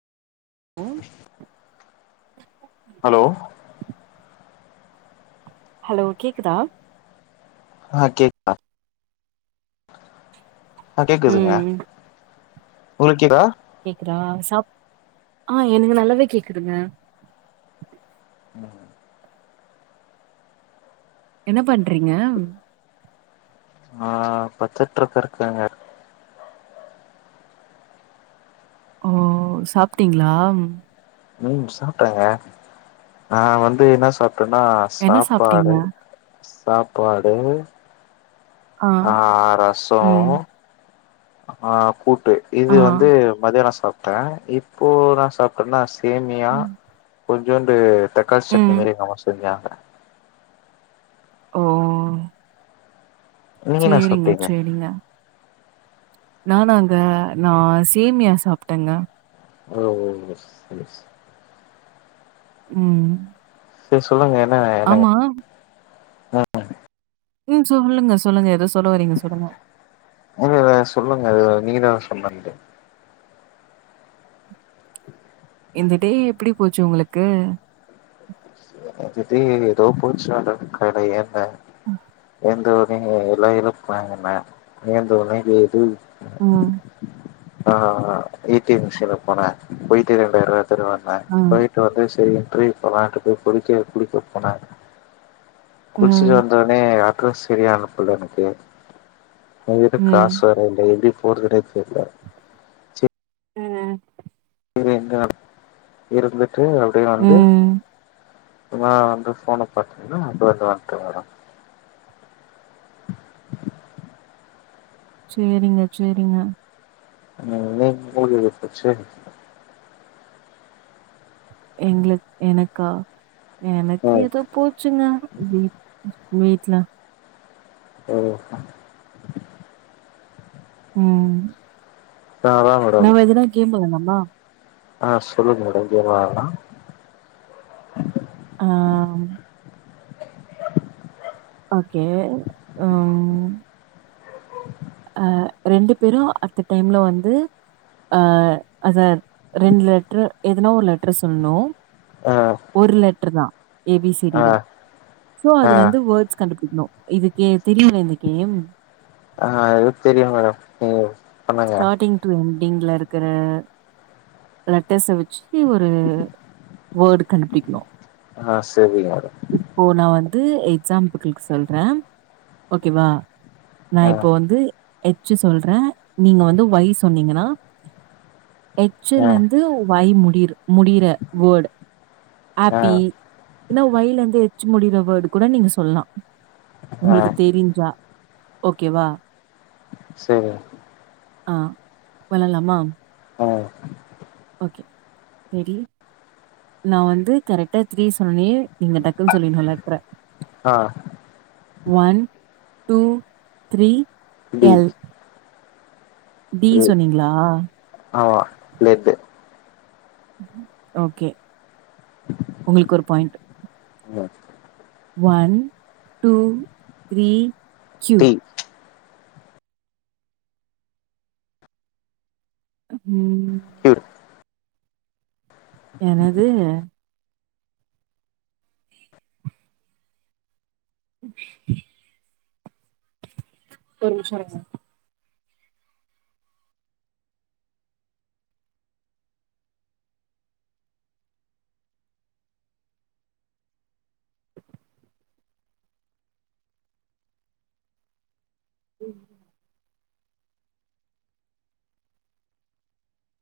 ம் hello hello கேக்குதா ஆ கேக்தா ஆ கேக்குதுங்க ம் உங்களுக்கு கேக்குதா கேக்குதா சா ஆ எனக்கு நல்லாவே கேக்குதுங்க ம் என்ன பண்றீங்க ஆ பச்சட்டு இருக்க இருக்காங்க ஓ சாப்ட்டீங்களா ம் சாப்ட்டங்க நா வந்து என்ன சாப்ட்டேன்னா என்ன சாப்பாடு சாப்ட்டீங்க சாப்பாடு ஆ ரரசம் ம் ஆ கூட் டு ஆ இது வந்து மதியானம் நா சாப்ட்டேன் இப்போ நா என்ன சாப்ட்டேன்னா சேமியா ம் கொஞ்சோண்டு தக்காளி சட்னி ம் மாரி எங்க அம்மா செஞ்சாங்க ஓ நீங்க என்ன சேரிங்க சாப்ட்டீங்க சேரிங்க நானாங்க நா சேமியா சாப்ட்டேங்க ஓ ஓ சரி சரி ம் செரி சொல்லுங்க என்ன என்னங்க ஆமா ம் சொல்லுங்க சொல்லுங்க ஏதோ சொல்ல வரீங்க சொல்லுங்க இ சொல்லுங்க அது நீங்கதா சொன்னாங்கட்டு இந்த டே எப்டி போச்சு உங்ளுக்கு அது டே ஏதோ போச்சு மேடம் கடயே இல்ல ஆ எங்க வரீங்க எல்லா [unintelligible] ஏன்த்தோனே ம் ஆ ஆ ஏ டி எம் மிஷின்ல போன போயிட்டு ரெண்டாயிரவா எத்துனு ம் வந்த வந்து சரி ட்ரைவ் போலான் போ போய் குடிக்க குடிக்க போன குளிச்சிட்டு ம் வந்தோனே அட்ரஸ் சரியா அனுப்புல எனக்கு என்கிட்ட காசு வேர இல்ல எப்டி போறதுனே தெர்ல அ அ எங்க இருந்துட்டு அப்டியே வந்து ம் இப்பதா வந்து ஃபோன பாத்தீங்ன்னா [unintelligible] சேரிங்க சேரிங்க [unintelligible] எங்ளுக் எனக்கா எனக்கு ம் எதோ போச்சுங்க வீட்ல ஒ ம் நா அதா நாம எதுனா கேம் வெள்ளாலாமா ஆ சொல்லுங்க மேடம் கேம் வெள்ளாலா ஆ ஓகே அம் அ ரெண்டு பேரு அட்த்த டைம்ல வந்து அ அத ரெண்டு லெட்ர எதனா ஒரு லெட்ர சொல்ணு ஆ ஒரு லெட்ரு தா ஏ பி சி டி ஆ ல சோ ஆ அதுலேர்ந்து வேர்ட்ஸ் கண்டு பிடிக்னு இது கே தெரியுல்ல இந்த கேம் ஆ அது தெரியுங்க ஏ ஸ்டாடிங் டூ என்ண்டிங்ல இருக்குற லட்டர்ஸ வச்சு ஒரு வோட் கண்டுபிடிக்ணு ஆ செரிங்க போ நா வந்து எக்ஸாம்ப்புகுளுக் சொல்ற ஓகேவா நா ஆ இப்போ வந்து எச்சி சொல்ற நீங்க வந்து ஒய் ஆ எச்சிலேந்து வை முடிரு முடிய்ற வோட் ஆ ஆப்பி ஒய்லேது எச் முடிற வோடு கூட நீங்க சொல்லா ஆ உங்ளுக்கு தெரிஞ்சா ஓகேவா சேரிய ஆ வெள்ளாலாமா ஆ ஓகே ரெடி நா வந்து கரெக்ட்டா த்ரீ சொன்னனே நீங்க டக்குன் சொல்லின்லு லட்ர அ one two three T L T சொன்னீங்ளா ஆமா லெட்டு ஓக்கே உங்குள்க் ஒரு பாயிண்ட் மு one two three Q T ம் க்யூ எனது ஒரு நிம்ஷருங்க ம்